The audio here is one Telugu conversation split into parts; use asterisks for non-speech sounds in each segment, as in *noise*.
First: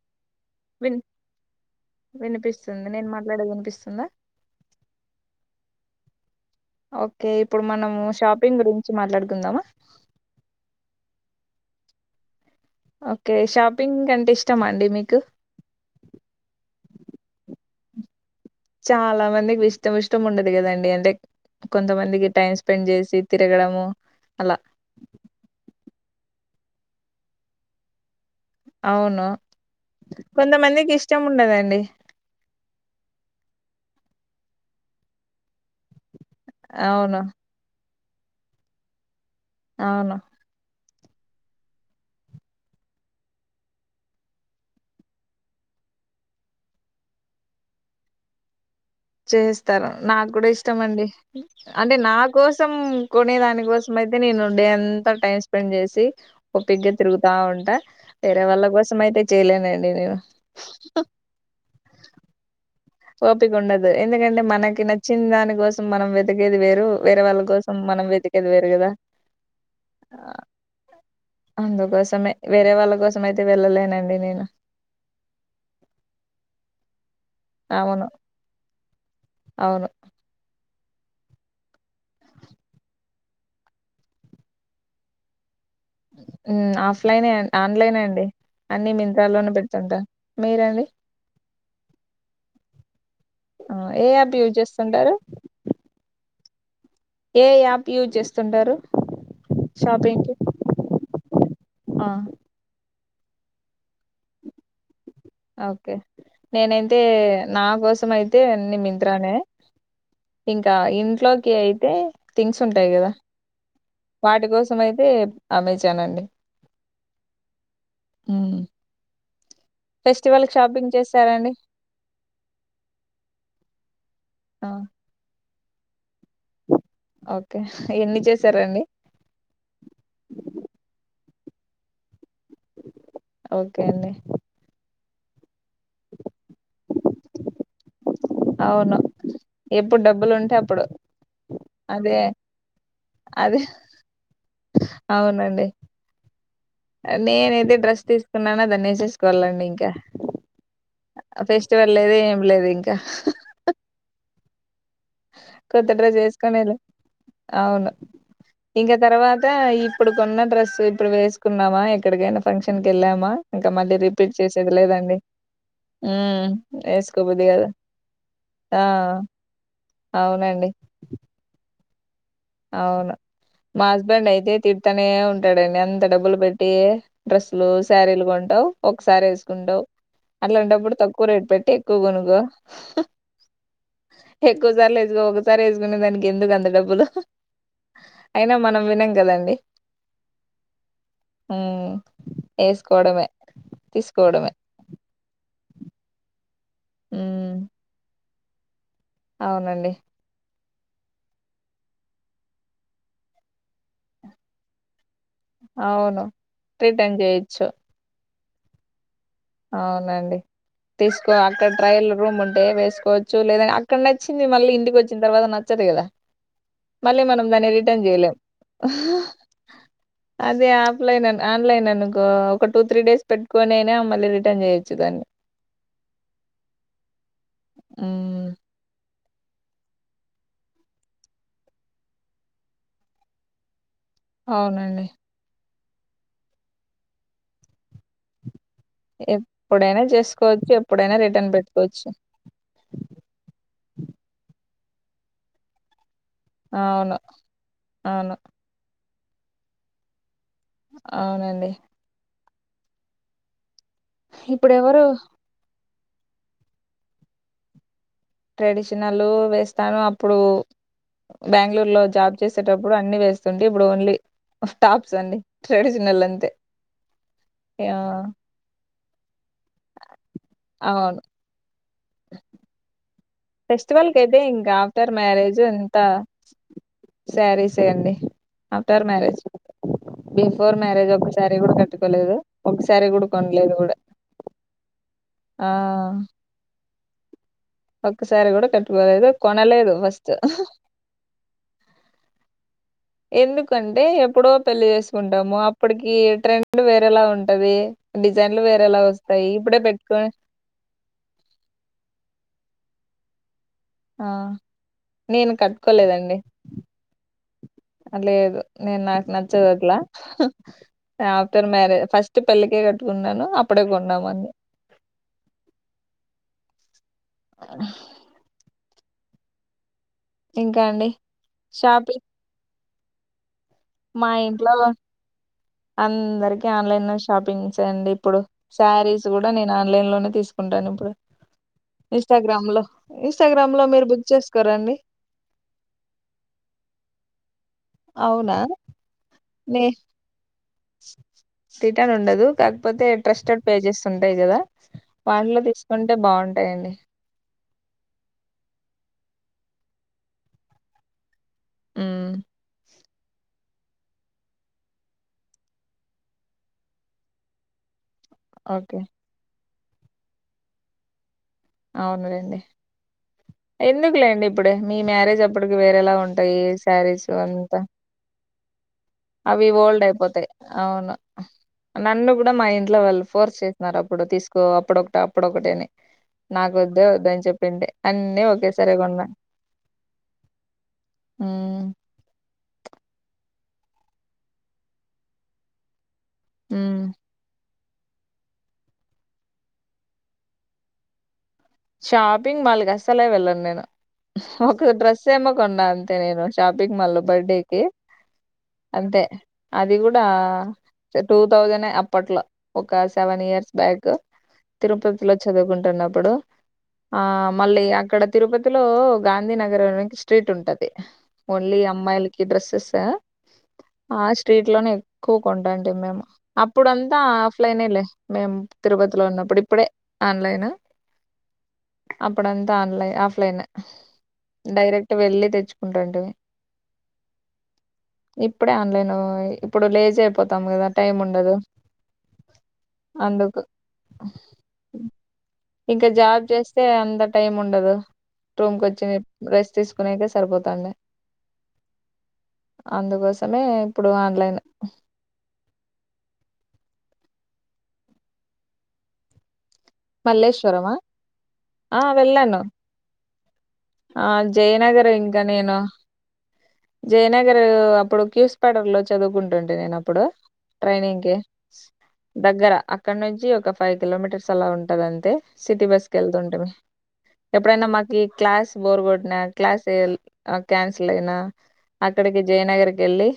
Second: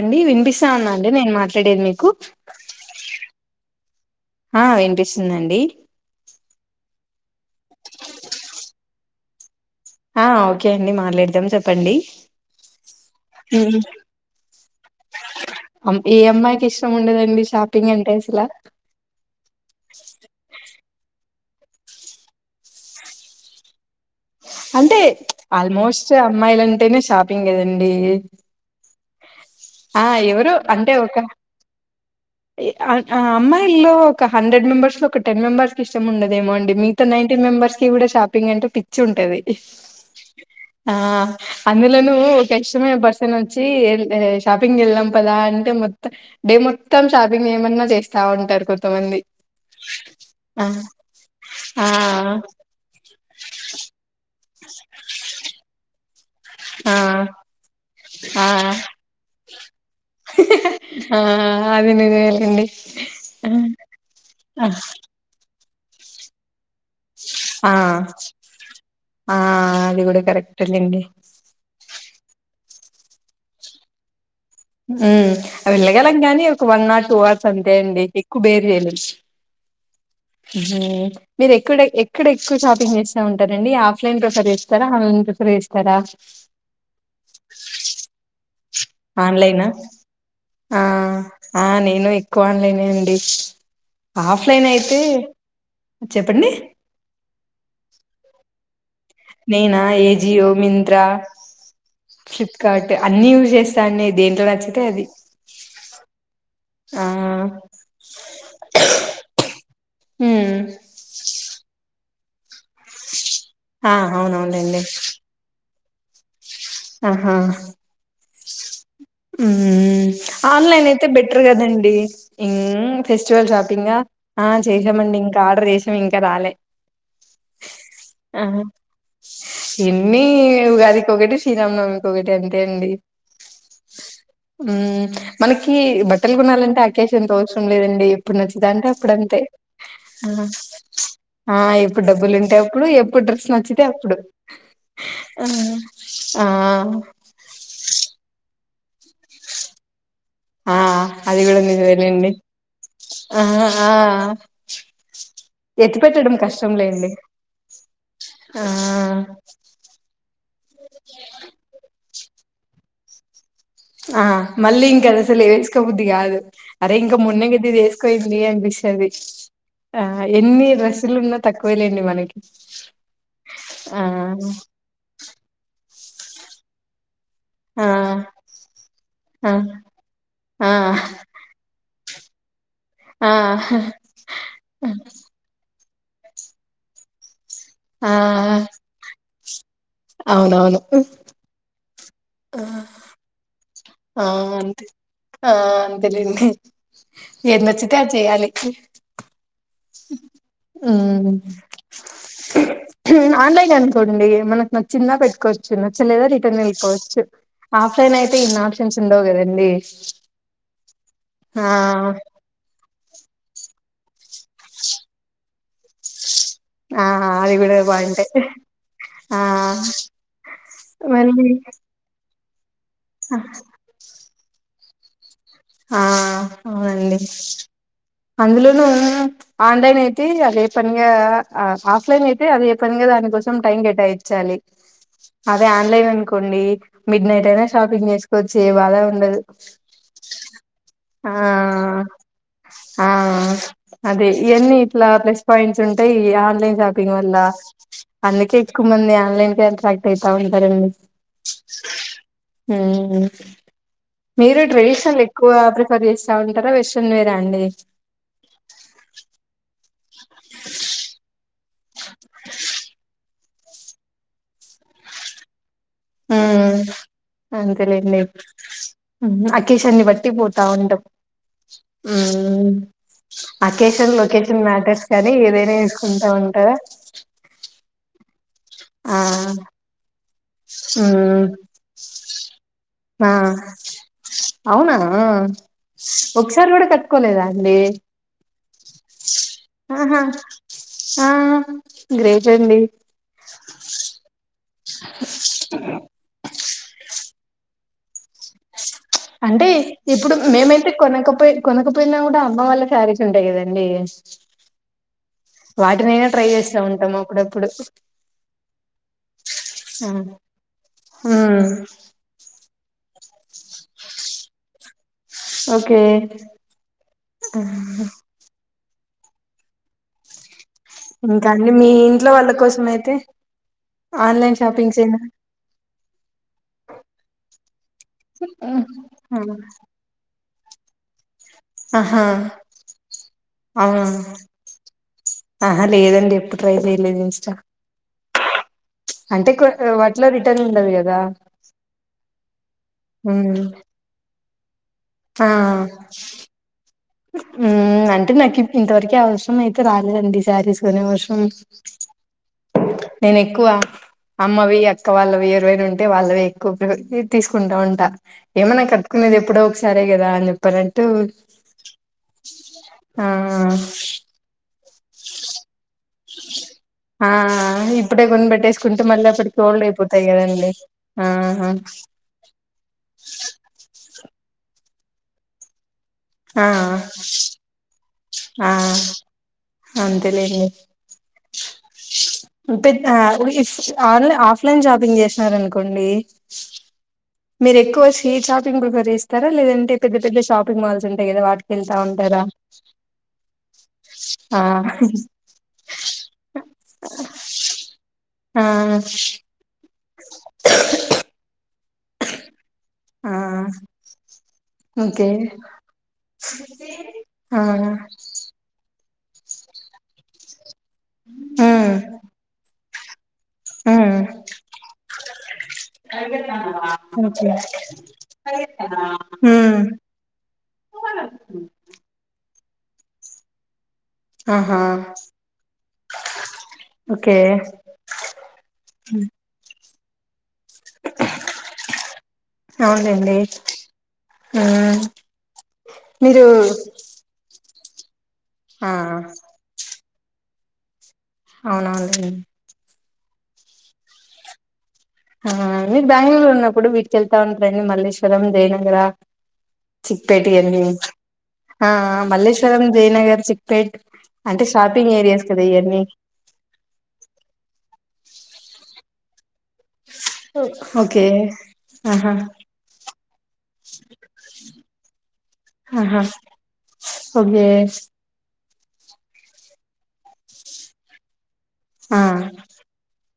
అండి వినిపిస్తా ఉన్నా విన్ అండి నేను మాట్లాడేది మీకు వినిపిస్తుంది నేను మాట్లాడేది వినిపిస్తుందా ఆ వినిపిస్తది అండి *inaudible* ఓకే ఇప్పుడు మనము షాపింగ్ గురించి మాట్లాడుకుందామా ఆ ఓకే అండి మాట్లాడదాం చెప్పండి ఓకే హ్మ్ షాపింగ్ కంటే ఇష్టమా అండి మీకు అమ్ ఏ అమ్మాయికి ఇష్టం ఉండదండి షాపింగ్ అంటే అసలా చాలా మందికి ఇష్టం ఇష్టం ఉండదు కదండి అంటే కొంతమందికి టైం స్పెండ్ చేసి తిరగడము అలా అంటే ఆల్మోస్ట్ ే అమ్మాయిల అంటేనే షాపింగ్ కదండి అవును ఆ ఎవరు కొంతమందికి అంటే ఒక ఇష్టం ఉండదండి ఆ అమ్మాయిల్లో ఒక హండెడ్ మెంబర్స్ లో ఒకెబర్స్ ఇష్టం ఉండదు అదమో అడి మీకుతో అవును నైన్ మెంబర్స్ కింద షాపింగ్ అంటే పిచ్చి ఉంటది అవును ఆ అందులోన ఒక ఇష్టమేనా పర్సన్ వచ్చి షాపింగ్ వెళ్ళాం కదా అంటే మొత్తం డే మొత్తం షాపింగ్ ఏమన్నా చేస్తా ఉంటారు కొ చేస్తారు నాకు కూడా ఇష్టం అండి ఆ అంటే నా కోసం కొనే దానికోసం అయితే నేను డే అంతా టైం స్పెండ్ చేసి స ఓపిగ్గా ఆ తిరుగుతా ఉంటా వేరే ఆ వాళ్ళ కోసం అయితే చేయలేనండి నేను ఆ అదే నీనే ఏలిండి ఓపిక ఉండదు ఎందుకంటే మనకి నచ్చిన దానికోస్ మనం వెతికేది వేర్ ర్ వేరే వాళ్ళ ఆ కోసం మనం వెతికిదివేరు కదా ఆ అది కూడా కరెక్ట్ లేండి అందుకోసమే వేరే వాళ్ళ కోసం అయితే వెళ్ళలేనండి నేన్ హు వెళ్ళగలం గానీ ఒక వన్ ఆర్ టూ ఆర్ సంతే అండి అవును ఎక్కువ బేర్ చేయలేం అవును మీరు ఎక్కడ ఎక్కడ ఎక్కువ షాపింగ్ చేస్తా ఉంటారండి ఆఫ్లైన్ ప్రిఫర్ చేస్తారా ఆన్లైన్ ప్రిఫర్ చేస్ ఆఫ్లైనే ఆన్లైనే అండి అన్ని మింత్రాల్లోనే ఆన్లైన్ పెడుతుంటా ఆ మీరండి ఆ నేను ఎక్కువ ఆన్లైనే అండి ఆ, ఏ యాప్ యూజ్ ఆఫ్లైన్ అయితే చేస్తుంటారు చెప్పండి ఏ యాప్ యూజ్ చేస్తుంటారు నేనా షాపింగ్ కి ఏజియో మింత్రా ఆ, ఫ్లిప్కార్ట్ అన్ని యూజ్ చేస్తా అండి దేంట్లో నచ్చితే అది ఓకే నేనైతే ఆ నా కోసం అయితే అన్ని మింత్రానే, మ్మ్ ఇంకా ఇంట్లోకి అయితే థింగ్స్ ఉంటాయి కదా ఆ వాటి కోసం అవునవునులేండి అయితే ఆమె చ్చానండి ఆహా హుమ్ ఫెస్టివల్ కి ఆన్లైన్ షాపింగ్ అయితే బెటర్ చేసారండి కదండి ఇన్ ఫెస్టివల్ షాపింగ్ ఆ చేసామండి ఇంకా ప్రేశం ఇంగ్ ఓకే ఎన్ని చేసారండి ఇన్ని ఉగాది కొకటి శ్రీ రామ్ నవమీ కోగటె అండి టెండి ఓకే అండి హుమ్ మనకి బట్టలు గొనాలంటే ఆకేషన్ తో అవసరం లేదండి ఎప్పుడు నచ్చితా అంటే అవును అప్పుడు అంతే ఎప్పుడు డబ్బులు ఉంటే అప్పుడు ఆ ఎప్పుడు అదే డబ్బులుంటే అప్పుడు ఎప్పుడు డ్రెస్ అదే నచ్చితే అప్పుడు అవునండి ఆ ఆ నేనయితే డ్రెస్ తీసుకున్నాన దన్ నే సెస్ కోళండి ఇంకా ఆ అది గూడ ఫెస్టివల్ లేదు నిజమేలెండి ఏం లేదు ఇంకా ఆహా ఆ కొత్త ఎత్తి డ్రెస్ పెట్టడం కష్టం వేసుకొనేలే లేండి అవును ఇంకా ఆ తర్వాత ఇప్పుడు కొన్న డ్రెస్ ఇప్పుడు వేసుకున్నామా ఎక్కడికైనా ఫంక్షన్కి వెళ్ళామా ఇంకా మళ్ళీ ఆ రిపీట్ చేసేది మళ్ళీ లేదండి ఇంకాది అసలు వేసుకోబుద్ది కాదు ఉమ్ అరే ఇంకా వేసుకోబుద్ది మొన్న కాదు గది ఇది వేసుకోపోఇంది ఆ అనిపిిస్తాది ఆ ఎన్ని అవునండి డ్రస్సులు ఉన్నా తక్కు వేలేండి మనకి అవును మా ఆ హస్బెండ్ అయితే తిడుతనే ఉంటాడండి అ డబ్బులు పెట్టి డ్రెస్సులు ఆ శారీలు కొంటావు ఒకసారి ఆ వేసుకుంటావు ఆ అట్లాంటప్పుడు తక్కువ రేట్ పెట్టి క్కువ కొనుకొ ఆ ఎక్కువ సార్లు అసుకో ఒకసారి ఎస్ కునే దానికి ఎందుకు అంత డబ్బులు ఆ అయినా మనం వినం కదండి అవునవును ఉమ్ ఆ వేసుకోవడమే ఆ తీసుకోవడమే అంతే ఆ అంతేలేండి ఉమ్ ఎదినచ్చితే అది చేయ్యాలి అవునండి హు ఆన్లైన్ అనుకోండి మనకు నచ్చింద పెట్ కొచ్చు అవును నచ్చలేదా రిటర్న్ వెళ్ళిపోవ్ రిటర్న్ చ్చు చేయొచ్చు ఆఫ్లైన్ అయి తే ఇన్ని ఆప్షన్స్ ఉండవు కదండి అవునండి తీసుకో అక్కడ ట్రయల్ ఆ రూమ్ ఉంటే వేసుకో చ్చు లేదా అక్కన్నే నచ్చింది మళ్ళీ ఇంటికి వచ్చిన తర్వాత నచ్చదు కదా ఆ మళ్ళీ మనం అది దాన్ని కూడా రిటర్న్ బాగుంటాయి చేయలేం ఆ అదే ఆఫ్ఫ్లిన్ అన్ మళ్ళీ ఆన్లైన్ అనుకో ఒక టూ త్రీ డేస్ పెట్టుకొనైనా మళ్ళి రి టన్ చేయ్యొచ్చు దాన్ని ఆ అవునండి హ్మ్. అందులోను ఆన్లైన్ అయితే అదే పనిగా ఆఫ్ఫ్లిన్ అయితే పనిగా దానికోసం టైం కేట్ టాఇంచాలి అవునండి అదే ఆన్లైన్ అనుకోండి మిడ్ నైట్ అయినా షాపింగ్ చేసుకోవ చ్చు ఏ బాధ ఉండదు ఎప్పుడైనా చేసుకోవచ్చు ఎప్పుడైనా ఆ రిటర్న్ పెట్టుకోవచ్చు ఆ ఆ ఆ అదే అన్ని ఇట్లా ప్లస్ పాయింట్స్ ఈ ఆన్లైన్ షాపింగ్ అవును వల్ల అవును అందుకే ఎక్కువమంది ఫ్యాక్టరీస్ కాగుంటరడి అవునండి హు మీరు ఇప్పుడు ట్రై ఎవరు ఎక్కువ మీరు ఇంట్లో ఉంటారా వెస్ట్రన్ వేరండి ట్రెడిషనలు వెస్ట్ తను అప్పుడు బెంగళూరు లో జాబ్ చేసేటప్పుడు అన్ని వేస్ డి ఇప్పుడు ఓన్లీ టాప్స్ అండి ట్రెడిషనల్ హ అంతే అంతలేండి యాహ్! అకేషన్ బట్టి పోతా ఉండవు అవును ఉ ఫెస్టివల్ కి అయితే ఇంకా ఆఫ్టర్ కానీ మ్యారేజ్ ఏదైనా ఎంత వేసుకుంటా ఉంటారా సారీ సేయండి ఆఫ్టర్ ఆ మ్యారేజ్ బిఫోర్ మ్యారేజ్ మ్మ్. ఒకసారి కూడా కట్టుకోలేదు ఒకసారి కూడా కొనలేదు కూడా అవునా ఆ ఆ ఒకసారి కూడా కట్టుకోలే కొలేద అండి ఒక్కసారి కూడా కట్టుకోలేదు కొనలేదు ఆహా ఫస్ట్ ఆ గ్రేట్ అండి ఎందుకంటే ఎప్పుడో పెళ్లి చేసుకుంటాము అప్పటికి ట్రెండ్ వేరేలా ఉంట అవే అంటే ఇప్పుడు మేమైతే కొనకపో కొనకపోయినా కూడా అమ్మ వాళ్ళకి సారీస్ ఉంటాయి కదండీ అండి ఆ నేను వాటి నేనే కట్టుకోలేదండి ట్రై చేస్తా ఉంటాము అప్పుడప్పుడు లేదు నేను నాకు నా నాకు నచ్చదు అట్లా ఆ ఆఫ్టర్ ఉమ్ మ్యారేజ్ ఫస్ట్ పెళ్లికి కట్టుకున్నాను అప్పుడే కొన్నామన్ని ఓకే హా ఇంకా అండి ఇంకాని మీ షాపింగ్ ఇంట్లో వాళ్ళ కోసంయితే తే మా ఇంట్లో అందరికి ఆన్లైన్ షాపింగ్స్ అండి ఇప్పుడు శారీస్ కూడా నేను ఆన్లైన్ లోనే తీసుకు ఉంటని ఇప్పుడు ఆహా ఇన్స్టాగ్రామ్ లో ఇన్స్టాగ్రామ్ లో ఆ మీరు బుక్ చేసుకోరండి ఆహా లేదండి ఎప్పుడు ట్రై చెయలేదు ఇన్స్టా అవునా అంటే కొ నీ వాటిలో రిటర్న్ ఉండదు కదా రిటర్న్ ఉండదు కాకపోతే ఉమ్ ట్రస్టెడ్ పేజెస్ ఉంటాయి కదా వాటిలో తీసుకుంటే బాగుంటాయండి ఉ అంటే నాకు ఇంతవరకే అవసరం అయితే రాలేదండి సారీస్ కొనే అవసరం ఉమ్ నేను ఎక్కువ అమ్మవి అక్క వాళ్ళవి ఇరవైరు ఉంటే వాళ్ళవి ఎక్కువ తీసుకుంటా ఉంటా ఏమైనా ఓకే కట్టుకునేది ఎప్పుడో సరే గదా అని చెప్పానాటు ఆవునులేండి ఎందుకులేండి ఇప్పుడె మీ మ్యారేజ్ అప్పటికి వేరేలా ఉంటాయి ఆ శారీస్ అంత ఇప్పుడే కొని పెట్టేసుకుంటే మళ్ళీ అప్పటికి అవి ఓల్డ్ అయిపోతాయి అయిపోతయి కదండి అవును ఆహా నన్ను గుడ మా ఇంట్లో వాళ్ళు ఫోర్స్ చేసినారు అప్పు ఇప్పుడు తీస్కో అప్పుడు ఒకటి అప్పుడు ఒకటేనే ఆ నాకు వద్దే వద్దని చెప్పిండె అన్నీ ఒకే ఆ సరే కొన్న అంతేలేండి పెద్ద ఆన్లై ఆఫ్లైన్ షాపింగ్ చేస్నారనుకోండి ఉహు మీరు ఎక్కువ స్ట్రీట్ షాపింగ్ ప్రిఫర్ చేస్తారా లేదంటే పెద్ద పెద్ద షాపింగ్ మాల్స్ ఉంటాయి కదా వాటి షాపింగ్ మాల్ అస్సలే వెళ్ళను నేను ఆ ఒక డ్రెస్ ఏమోకొన్న అంతే నేను షాపింగ్ మాల్ లో బర్త్డేకి ఆ అంతే అది గుడ టూ తథౌసండ్ ఏ ఆపట్లా ఒక ఆ సెవెన్ ఇయర్స్ బ్యాక్ ఓకే తిరుపతిలో చదుకుంటున్నపుడు ఆ మళ్ళీ అక్కడ తిరుపతిలో ఓ గాంధీ నగర్ అని స్ట్రీట్ ఉంటది ఓన్లీ ఉమ్ అమ్మాయిల్కి డ్రెస్సెస్ స ఉమ్ ఆ స్ట్రీట్ లోనే ఎక్కువ కొంటాంటి మేము అప్పుడంతా ఓకే ఆఫ్లైనే లే మేము తిరుపతిలో ఉన్నప్పుడు ఉమ్ ఇప్పుడే ఆన్లైన్ అప్పుడంత ఆన్లైన్ ఆఫ్లైన్ ఆహా డైరెక్ట్ వెళ్లి తెచ్చుకుటంటిమి ఓకే ఇప్పుడే ఆన్లైన్ ఇప్పుడు లెజి అయిపోంది తం కదా టైం ఉండదు అవునులేండి అందుకు ఉమ్ ఇంకా జా మీరు చేస్తే అంత టైం ఉండదు ఆ రూమ్కొచ్చి రెస్ తీసుకు కొనేకె సరిపోతాండి అవునలేండి అందుకోసమే ఇప్పుడు ఆన్లైన్ ఆ మీరు బ్యాంగ్లూర్ ఉన్నప్పుడు బీచ్కెళ్తా ఉంటార మల్లేశ్వరం దేయనగర చిక్పేట అని మల్లేశ్వరమా ఆ మల్లేశ్వరం జయనగర్ చిక్పేట్ ఆ అంటే షాపింగ్ జయనగర్ం ఇంకా ఏరియాస్ కదా నేను ఇయన్నీ జయనగర్ అప్పుడు క్యూస్ పడర్ లో చదుగుం వెళ్తుంటి నేను అప్పుడు ట్రైనింగ్ ఓకే కి ఆహా దగ్గర అక్కడ నుంచి ఒక ఫైవ్ కిలోమీటర్ అలా ఉంటది సిటీ బస్ కి ఆహా వెళ్తుంటిమి ఓకే ఎప్పుడైన్ మాకీ క్లాస్ బోర్ గొట్టిన క్లాస్ క్యాన్సిల్ అయినా ఆ అక్కడికి జయనగర్కి ఎల్లి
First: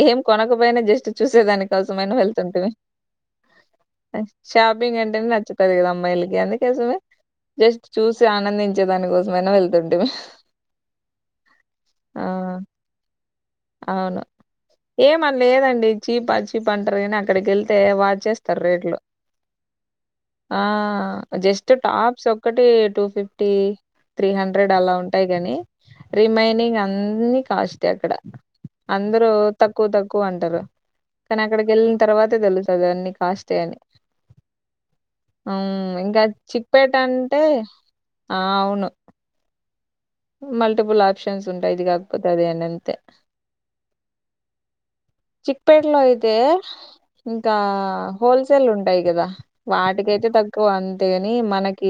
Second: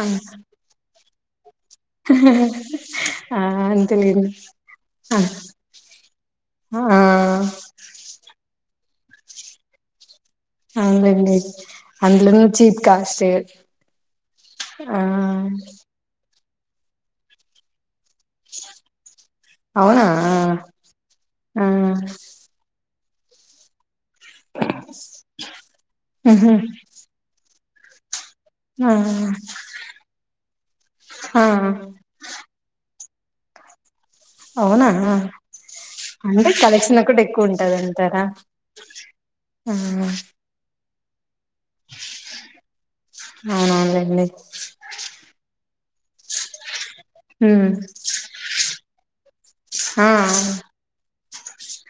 ఆ ఏం కొనకపోయినా జస్ట్ చూసేదాని సమైనా వెళ్తుంటుంది ఆ అంతేలేండి షాపింగ్ అంటే ఆ నచ్చుతది కదా అమ్మాయిలకి అందుకోసమే ఆ జస్ట్ చూసి ఆనందించ చెదని మైనా వెళ్తుంటి మీ అవునండి అందులో ను చీప్ కాస్ట్ అవును ఆ ఏమ లేదండి చీప్ బజ్జి బండ్రైన అక్కడికి వెళ్తే వాచేస్తారు రేట్లు అవునా ఆ ఆ జస్ట్ టాప్స్ ఒక్కటి టూ ఫటీటి త్రీ హండ్రెడ్ అలా ఉంటాయి కాని ఆహా రిమైనింగ్ అన్ని కాస్ట్ అ అక్కడ ఆ అందరుూ తక్కువ తక్కువ అంటారు కానీ ఆ అక్కడికి వెళ్ళిన తర్వాతే తెలుతుంది అన్ని కాస్తయాన్ని *unintelligible* అవునా ఇంకా అంటే చిక్పేట కలెక్షన్ కూడా అంటే ఎక్కువ ఉంటది అంటారా ఆ అవును ఆ బులా *unintelligible* ఆప్షన్స్ ఉంటాయి ఇది కాకపోతే అది అని అంతే. అవునవునులేండి చిక్ చిక్పేట్లో ఐతే ఇంకా ఉమ్ హోల్సేల్ ఉంటాయి కదా ఆ వాటికైతే తక్కువ అంతే మనకి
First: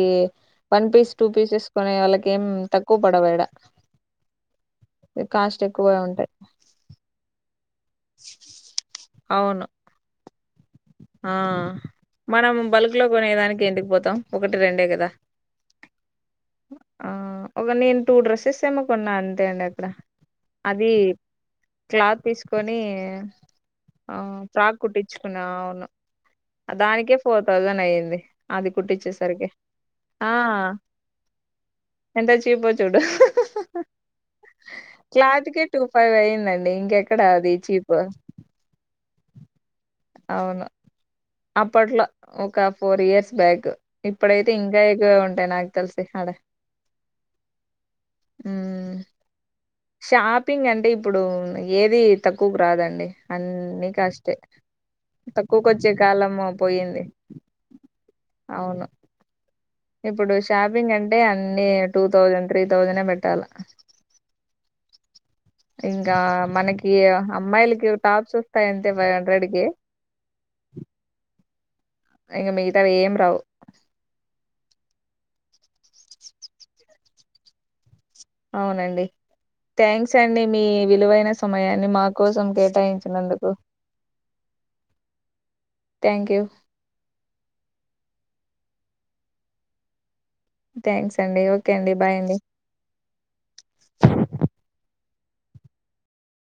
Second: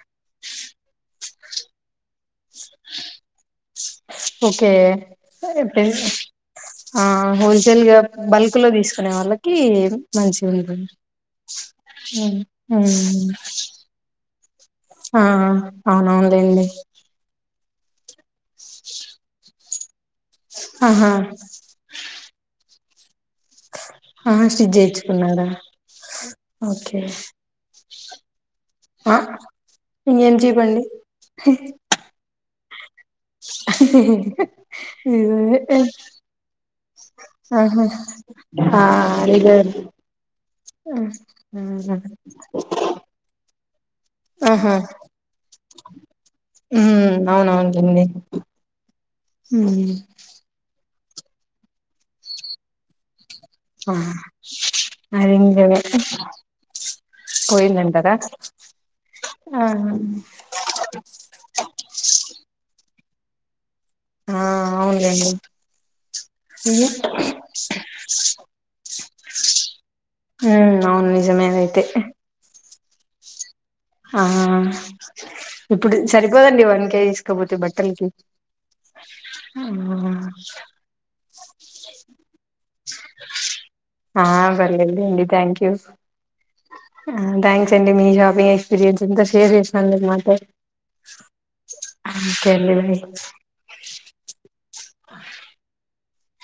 వన్ పీస్ టూ పీసెస్ కొనే వాళ్ళకి ఏం తక్కువ పడవాడ ఓకే కాస్ట్ ఎక్కువే ఉంటాయి ఆ హోల్ ల్గా బల్క్ లో తీసుకునే వాళ్ళకి అవును మంచి ఉ ఆ మనం బల్క్ లో కొనేదానికి ఎందుకు పోతాం ఒకటి రెండే కదా అ అవునవునులేండి ఆ ఒక నేను టూ డ్రెస్సెస్ ఏమోకొన్నా అంతే అండి అక్కడ అది ఆహా క్లాత్ తీసుకొని అే *unintelligible* ఆ స్టిచ్ జేయిచుకున్నారు అవును దానికే ఫోర్ థౌజండ్ అయ్యింది ఆది కుట్టిచ్చే ఆ సరికి ఆ ఇంకేం చీప్ అండి ఎంత చీప్ చూడు హ హ హ హ క్లాత్కే ఇదే టూ ఫైవ్ అయిందండి ఇంక ఎ ఆహా ఆ ఇద *unintelligible* అవును అప్పట్లో ఒక ఫోర్ ఇయర్స్ బ్యాక్. ఇప్పుడైతే ఆహా ఇంకా ఎక్కువే ఉంటాయి నాకు తెలిసి ఆడ ఉమ్ ఉ హ అంటే ఇప్పుడు ఏది తక్కువకు రాదండి అన్ని ఆ కాస్టే అది తక్కువకు నిజమే వచ్చే కాలము పోయింది పోయిందంటారా అవును ఆ ఇప్పుడు షాపింగ్ అంటే అన్ని టూ థౌజండ్ త్రీ థౌజండే పెట్ట పెట్టాల ఆ అవునులేండి ఇంకా మనకి అమ్మాయిలకి టాప్స్ వస్తాయి అంతే ఫైవ్ హండ్రెడ్ కి అ అవును నిజమే అదైతే ఎంగమే అవేం రావు ఆ ఇప్పుడు సరిపోదండి వన్ కేజీ తీసుకపోతే బట్టలకి అవునండి థ్యాంక్స్ అండి మీ విలువైన సమయాన్ని మా కోసం కేటాయించినందుకు ఆ పర్లేదులేండి thank you thank you waste జెన్స్ ఇంత సీరియస్ ఎందుకు ఉంటారు అంట థ్యాంక్స్ అండి ఓకే అండి బాయ్ అండి ఓకే బాయ్ ఆ